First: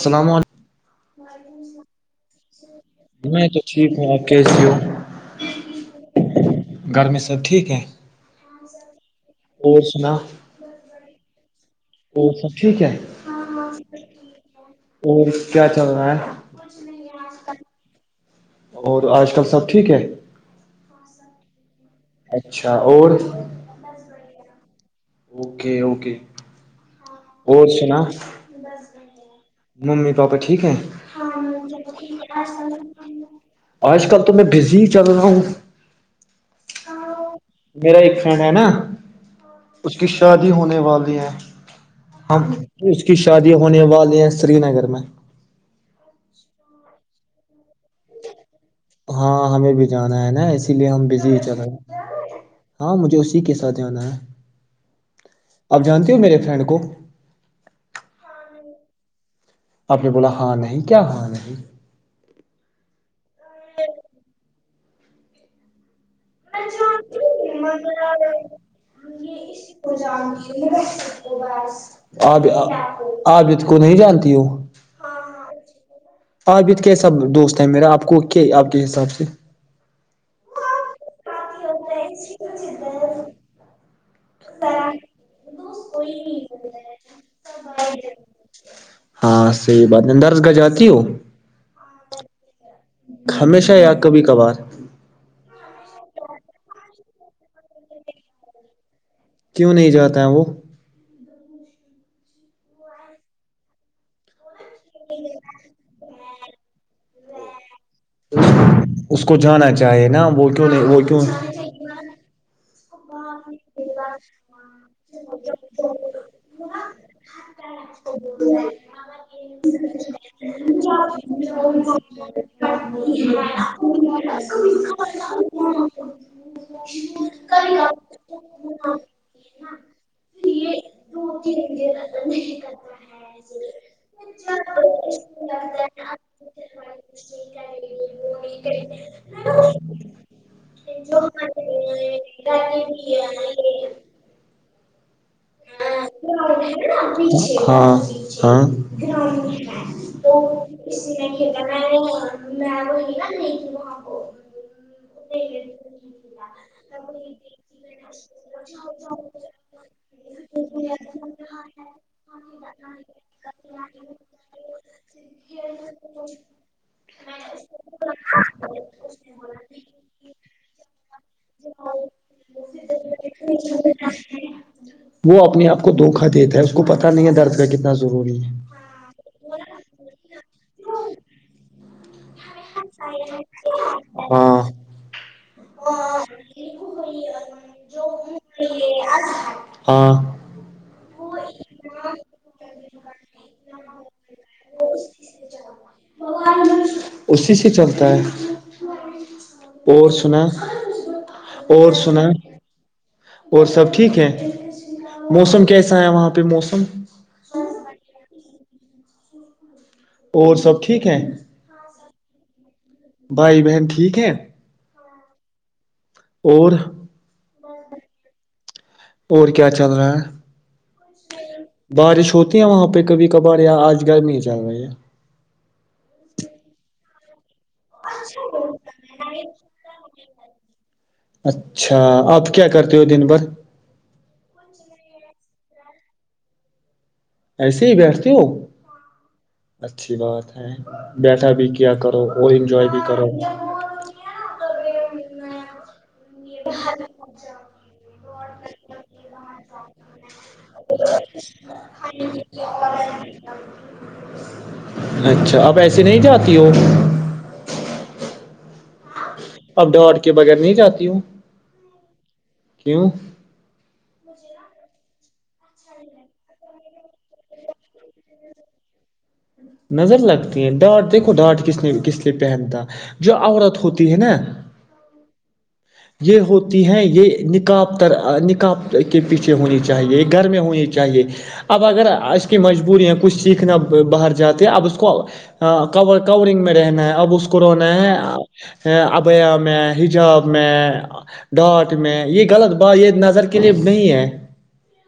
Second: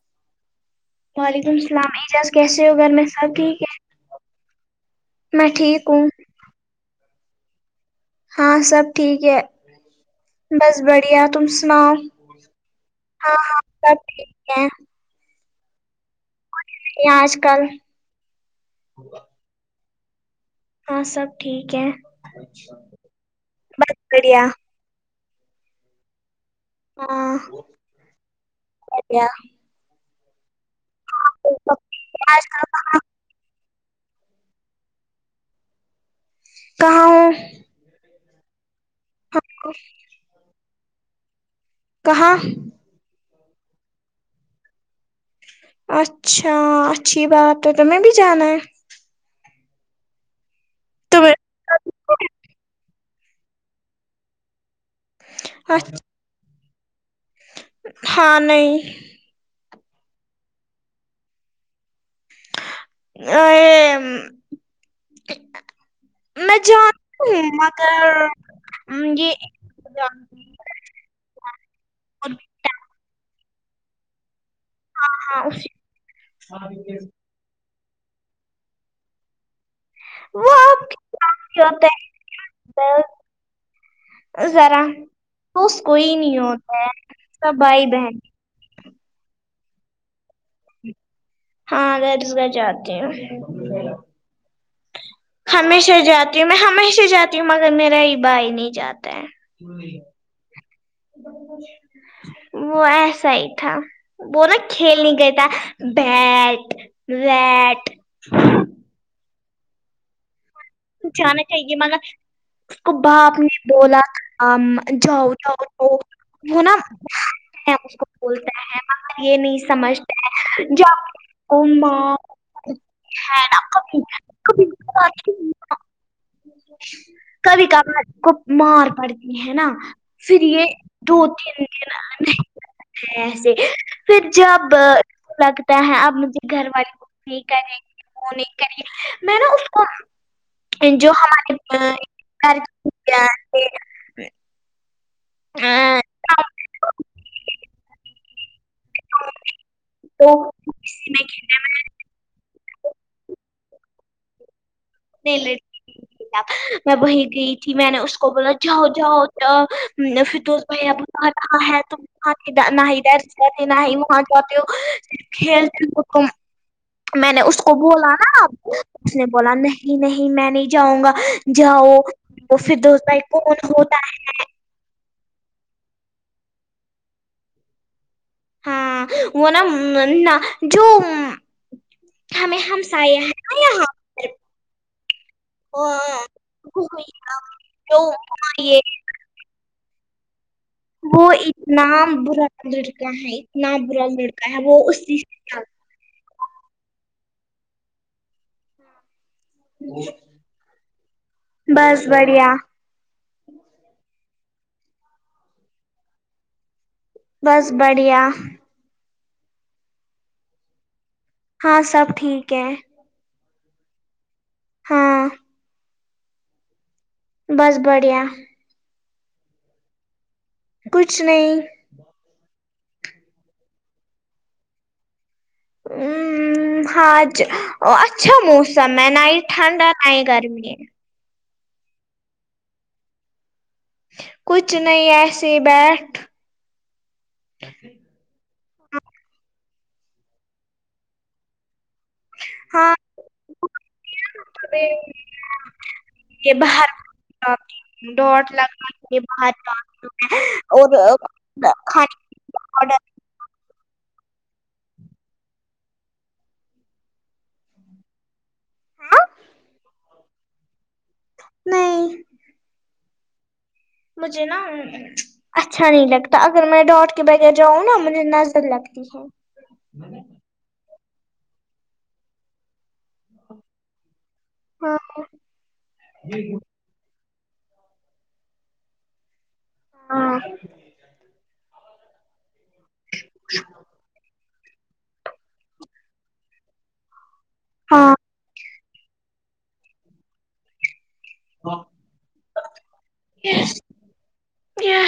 السلام علیکم وعلیکم السلام اعجاز کیسے ہو گھر سب میں تو ٹھیک ہوں آپ کیسی ہو ہے میں ٹھیک ہوں گھر میں سب ٹھیک ہے ہاں سب ٹھیک ہے اور سنا بس بڑھیا تم سناؤ اور سب ٹھیک ہے ہاں ہاں سب ٹھیک ہے اور کیا چل رہا ہے آج کل اور آج کل سب ٹھیک ہے ہاں سب ٹھیک ہے اچھا اور بس بڑھیا اوکے اوکے ہاں اور سنا بڑھیا ممی پاپا ٹھیک ہے آج کل کہاں آج کل تو میں بزی چل رہا ہوں کہاؤ میرا ایک فرینڈ ہے نا اس کی شادی ہونے والی ہے کہاں ہم اس کی شادی ہونے والے ہیں سری نگر میں اچھا اچھی بات ہے تمہیں بھی جانا ہے ہاں ہمیں بھی جانا ہے نا اسی لیے ہم بزی تمہیں ہی چل رہے ہاں مجھے اسی کے ساتھ جانا ہے آپ اچھ- جانتی ہو میرے فرینڈ کو ہاں نہیں آپ نے بولا ہاں نہیں کیا ہاں نہیں ا یہ میں جانتی ہوں مگر یہ اسی کو ہوں جانتی آپ آپ جت کو نہیں جانتی ہو ہاں آپ ات کی سب دوست ہیں میرا آپ کو کیا آپ کے حساب سے وہ آپ ساتھ ہی ہوتا [inaudible] ذرا تووس کوئی نہیں ہوتا ہے سب بھائی بہن ہاں صحیح بات ندرز گاہ جاتی ہو ہاں گھرس گجات ہمیشہ یا کبھی کبھار ہمیشہ جاتی ہوں میں ہمیشہ جاتی ہوں مگر میرا ہی بھائی نہیں جاتا ہے کیوں نہیں جاتا ہے وہ وسا ہی تھا وہلا کھیل نہیں گئے تھا بیٹ وٹ اس کو جانا چاہے نا وہ کیوں نہیں وہ کیوں جانا چاہیے مگر اس کو باپ بولا جاؤ جاؤ جؤ ہونا بولتا ہے م یہ نہیں سمجھتا ہے جاں ہ ناکب ک آ [unintelligible] کب کب کو مار پڑتی ہے نا [unintelligible] پھر یہ دو تین دن آنے ایسے پھر جب لگتا ہے اب مجھے گھر والے کو نہیں کریں گے وہ نہیں کریں گ میں نا اس کو جو ہمارےھر ہاں ہاں تو [unintelligible] اسی میں کھیتانا میں وہئی نا نہیں تھی وہاں کو ل میں بی گئی تھی میں نے اس کو بولا جاؤ جاؤ جاؤ پھر دوست بھ اب کہا کہا ہے وہاں نہیں ڈ جات نہیں وہاں جات پ کھیلتے میں نے اس کو بولا نا اس نے بولا نہیں نہیں میں نہیں جاؤں گا جاؤ پھر دوستائی کون ہوتا ہے وہ اپنے آپ کو دھوکا دیتا ہے اس کو پتا نہیں ہے درد کا کتنا ضروری ہے ہاں وہ نا جو ہمیں ہم س س ہاں او وہئی تو آئیے ہاں وہ اتنا برا لڑکا ہے اتنا برا لڑکا ہے وہ اسی سے ب اسی سے چلتا ہے اور سنا اور بس سنا بڑھیا اور سب ٹھیک ہے موسم کیسا ہے وہاں پہ موسم بس بڑھیا اور سب ٹھیک ہیں ہاں سب ٹھیک ہے بھائی بہن ٹھیک ہیں ہاں اور بس بڑھیا اور کیا چل رہا کچھ نہیں ہے بارش ہوتی ہے وہاں پہ کبھی کبار یہاں آج گار نہیں جا رہا یہ ہ حج اچھا موسم ہے نائٹ ٹھنڈا [unintelligible] نہیں گرمی ہے اچھا آپ کیا کرتے ہو دن بھر کچھ نہیں ایسے بیٹھ [unintelligible] ایسے ہی بیٹھتی ہ اچھی بات ہے بیٹھا بھی کیا کرو اور انجوائے بھی کرو ا یہ باہر جاتی ہوں ڈٹ لگا کے باہر جی ہوں اور ہ کھانے کا آڈر اچھا اب ایسے نہیں جاتی ہو ہاں اب ڈٹ کے بغیر نہیں جاتی ہوں نہیں کیوں مجھے نا [unintelligible] اچھا نہیں لگتا اگر میں ڈاٹ کے بغیر جاؤں نا مجھے نظر لگتی ہے نظر لگتی ہیں ڈانٹ دیکھو ڈانٹ کس نے کس لیے پہنتا جو عورت ہوتی ہے نا ہاں یہ ہوتی ہیں یہ نکاب تر نکاب کے پیچھے ہونی چاہیے ہاں گھر میں ہونی چاہیے اب اگر مجبوری ہے کچھ سیکھنا باہر جاتے ہیں اب اس کو کور کورنگ میں رہنا ہے اب اس کو کونا ہاں ہے ابیا میں حجاب میں ڈانٹ میں یہ غلط بات یہ نظر کے لیے نہیں ہے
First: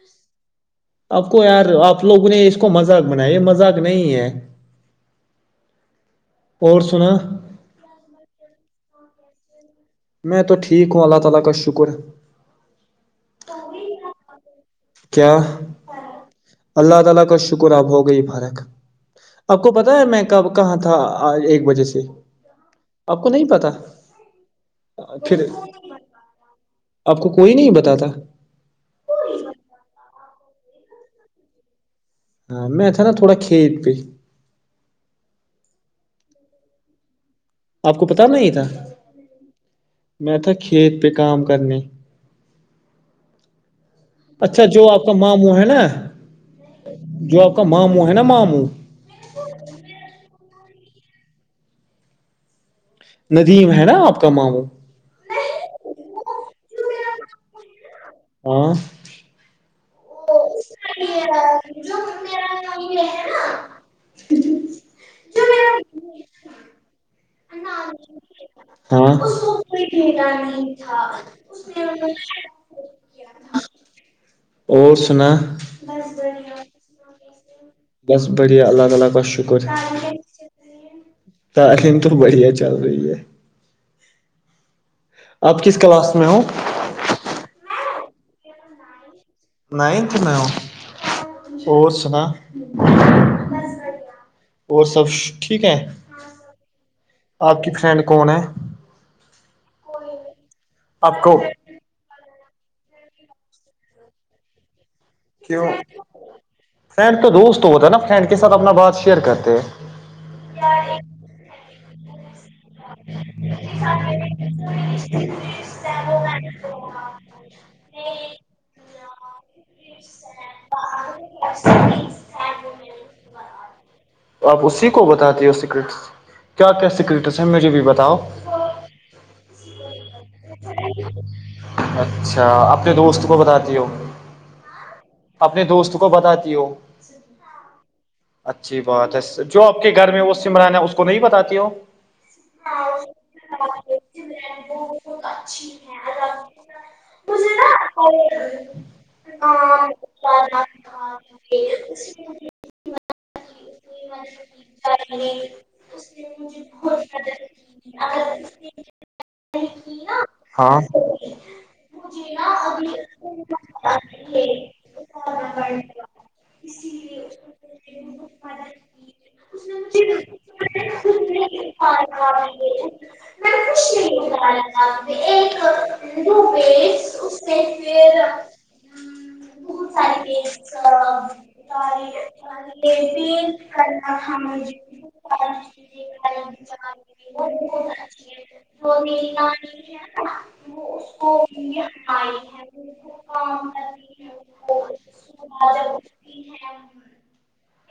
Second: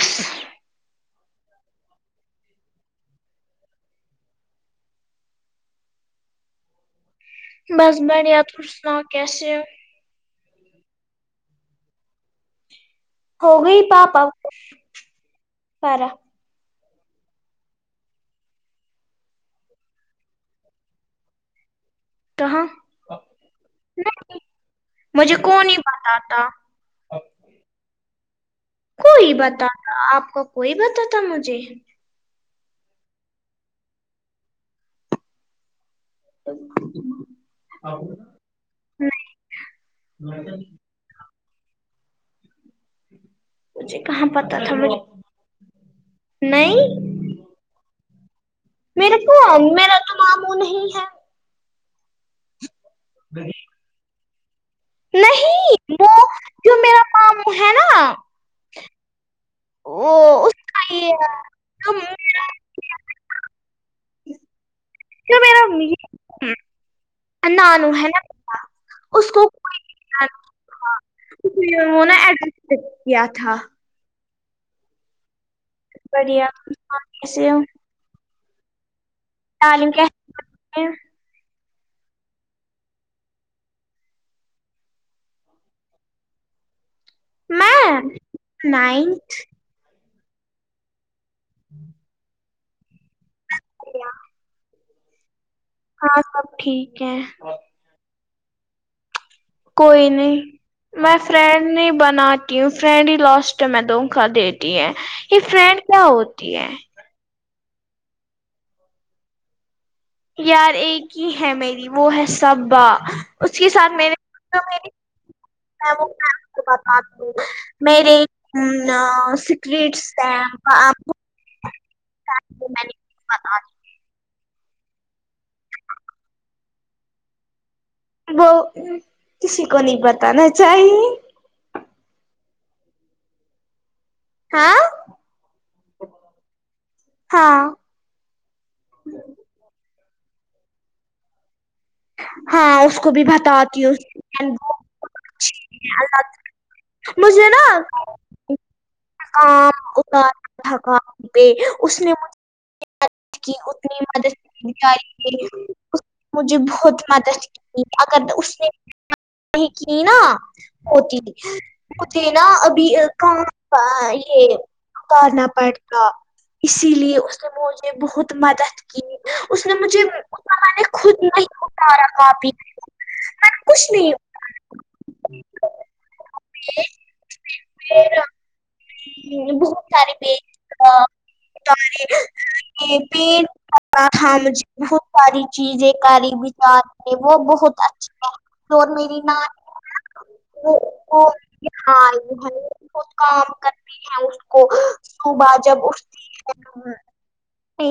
س آپ کو یار آپ لوگوں نے اس کو مذاق بنایا یہ مذاق نہیں ہے اور سنا بس بڑیا ت سنا کیسے ہو میں تو ٹھیک ہوں اللہ تعالی کا شکر ہے ہو گئی پاپا کیا فارغ اللہ تعالی کا شکر اب ہو گئی فارق آپ کو پتاہ ہے میں کب کہاں تھا آج ایک بجے سے کہاں آپ کو نہیں پتا مجھے پھر کون ہی بتاتا آپ کو کوئی نہیں بتاتا کوئی بتا آپ کا کوئی بتا مجھے ہاں میں ا تھ تھا نا تھوڑا کھیت پہ ا آپ کو پت نہیں تھا میں تھا کھیت پہ کام کرنے مجھے کہاں پتا اچھا تھا جو مجھے آپ کا ماموں ہے نا نہیں جو آپ کا ماموں ہے نا ماموں میرے کو میرا تو ماموں نہیں ہے ندیم ہے نا آپ کا ماموں نہیں وہ جو میرا مام ہے نا ہاں وہ کا یہ جو میرا نا تو ما اس کو کوئی نہیں بھیگا نہیں جانتا تھا اس لیے وہ ہ نا ایڈمٹ کیا تھا اور سنا بڑھیا کیسے ہو بس بھیا الگ الگ تعلیم کوشچن کیسے ہے تعلیم تو بڑھیا چل رہی ہے آپ کس کلاس میں ہ میں نائنت نائنت میں اور سنا اور سب ٹھیک ہے ہاں سب ٹھیک ہے آپ کی فرینڈ کون ہے کوئی نہیں میں آپ کو فرنڈ نہیں بناتی ہوں فرینڈلی لاسٹ میں دون کا دیتی ہیں یہ کیوں فرینڈ کیا ہوتی ہے فرینڈ تو دوست ہوتا ہے نا فرینڈ کے ساتھ اپنا بات شیئر کرتے ہیں یار ایک ہی ہے میری وہ ہے سبا اس کے ساتھ م م بوں مے اسٹس ہیں آپ کو ب آپ اسی کو بتاتی ہو سیکرٹس کیا کیا سیکرٹس ہیں مجھے بھی بتاؤ وہ کسی کو نہیں بتانا چاہیے اچھا اپنے دوست کو بتاتی ہو ہاں اپنے دوست کو بتاتی ہو ہاں اچھی بات ہے جو آپ کے گھر میں وہ سمرانا اس کو نہیں بتاتی ہو ہاں اس کو بھی بتاتی ہے ال مجھے نا تھکام اتارا تھکام پہ اس نے مجھ کی اتنی مدد ج رہی ہے مجھے بہت م اگر اس نے کی نا ہاں ہوتی مجھے نا ابھی کہاں یہ کرنا پڑتا اسی لیے اس نے مجھے بہت مدد کی اس نے مجھے نے خود نہیں ہاں اتارا م کاپی ک میں نے کچھ نہیں کر ایک بی اس میں پھر بت بہت سارے پیج کیسس یہ بھی پینٹ کرنا ک تھا مجھے بہت ساری چیزیں کاری م بچار نے وہ بہت د اچھا ہے اور میری لانی نانی [unintelligible] وہ وہ کو [unintelligible] بہت کام کرتی ہیں اس کو صبح جب اٹھتی [unintelligible] [unintelligible]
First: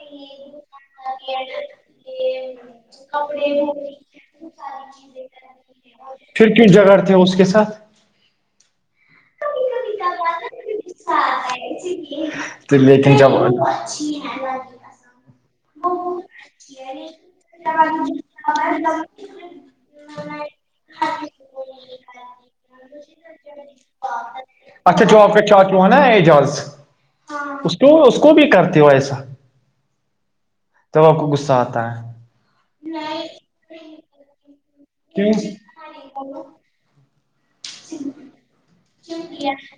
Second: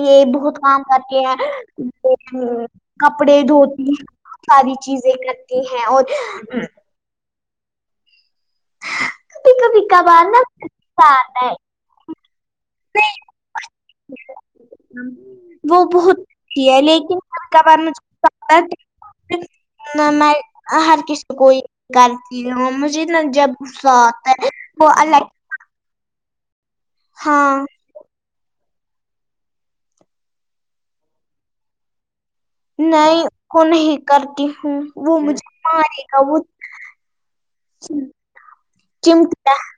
یہ بہت کام کرتے ہیں لیکن [unintelligible] کپڑے دھوتی ہیں ساری چیزیں لگتی ہیں اور [unintelligible] کرتے ہیں اس کےاتھ [unintelligible] سھ [unintelligible] کب ک پ بار س ہے [unintelligible] تو لیکن چلو [unintelligible] وہ بہت اتی ہے لیکن گھر کا بار [unintelligible] [unintelligible] نہ میں ہر کسی کوئی [unintelligible] کرتی ہوں مجھے نا جب غصہ آتا ہے وہ اچھا الگ آپ [unintelligible] کا چاچو جو ہے نا ایجالس ہاں اس کو اس کو بھی کرتے ہو ایسا [unintelligible] تو کو غصہ آتا ہے [unintelligible] نہیں کو نہیں کرتی ہوں وہ کیوں مجھے مارے گا وہ [unintelligible] چم کیا [unintelligible]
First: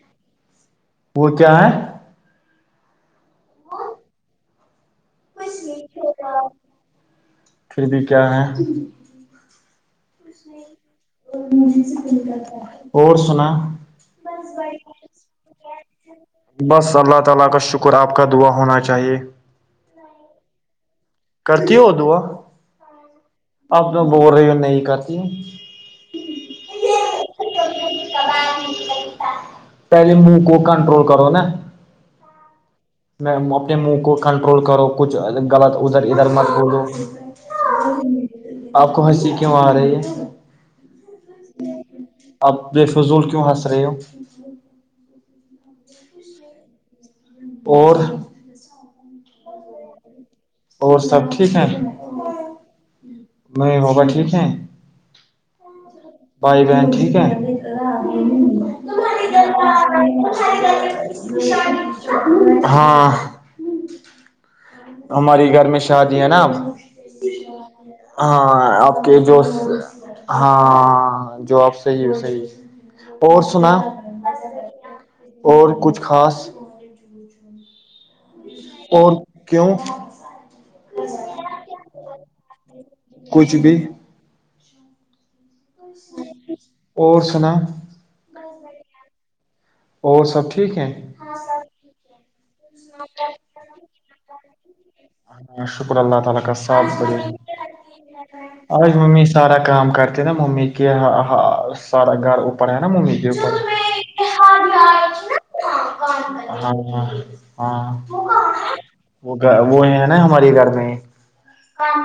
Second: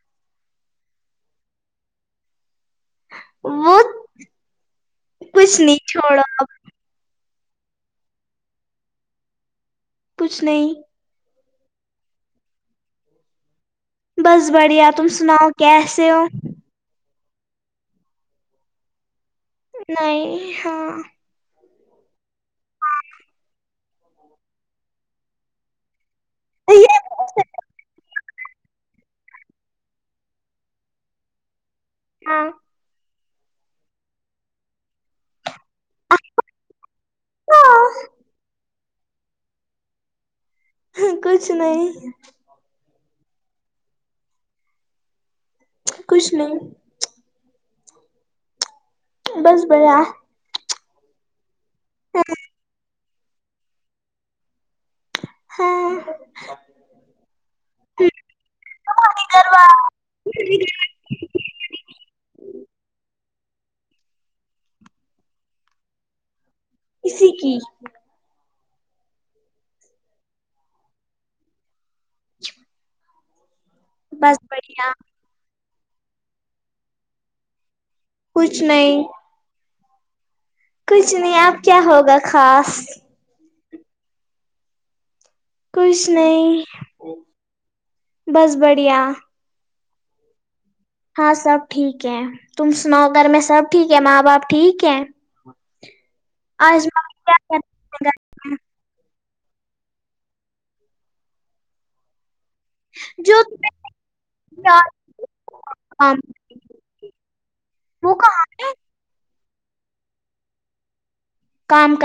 وہ کیا ہے [unintelligible] وہ کچھ نہیں چھوڑا [unintelligible] پھر بھی کیا ہے [unintelligible] کچھ نہیں اور سنا [unintelligible] بس بڑھیا تم سناؤ کیا ایسے ہو [unintelligible] [unintelligible] نہیں ہاں [unintelligible] کرتی ہو دعا اب تو بول رہی ہو نہیں کرتی یہ پہلے منہ کو کنٹرول کرو نا [unintelligible] ہاں [unintelligible] میں اپنے منہ کو کنٹرول کرو [unintelligible] کچھ غلط ادھر ادھر متبود ہو [unintelligible] آپ کو ہنسی کیوں آ رہی ہے [unintelligible] ہ کچھ نہیں [unintelligible] اب بے فضول کیوں حسر ہو کچھ نہیں اور بس بڑیا اور سب ٹھیک ہیں ہاں [unintelligible] نہیں موبا ٹھیک ہے ہ [unintelligible] بھائی بن ٹھیک ہے تمہاری گھر والے ہاں [unintelligible] ہماری گھر میں شادی ہے نا ا کسی کی [unintelligible] ہاں آپ کے جو ہاں جو آپ صحیح ہے صحیح اور سنا بس بڑھیا اور کچھ خاص مار ج ج [unintelligible] کچھ نہیں کیوں کچھ نہیں آب کیا ہوگا خاص کچھ بھی کچھ نہیں اور سنا بس بڑھیا اور سب ٹھیک ہیں ہاں سب ٹھیک ہے تم سناؤ گھر میں سب ٹھیک ہے ماں باپ ٹھیک ہے اللہ تعالی کا آج ساتھ ممی پڑھی کیا کرتی ا ممی سارا کام کرتے نا ممی کے آا سارا گھر پڑیا نا ممی ہیں؟ کے جو اوپر تمہیں پیار کام ہاں ہاں ہاں وہ کہاں ہے وہ گ وہ ہے نا ہمارے گھر میں کام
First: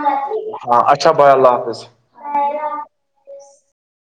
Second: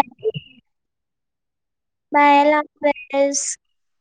ہاں اچھا بھائی اللہ حافظ میں ل بیس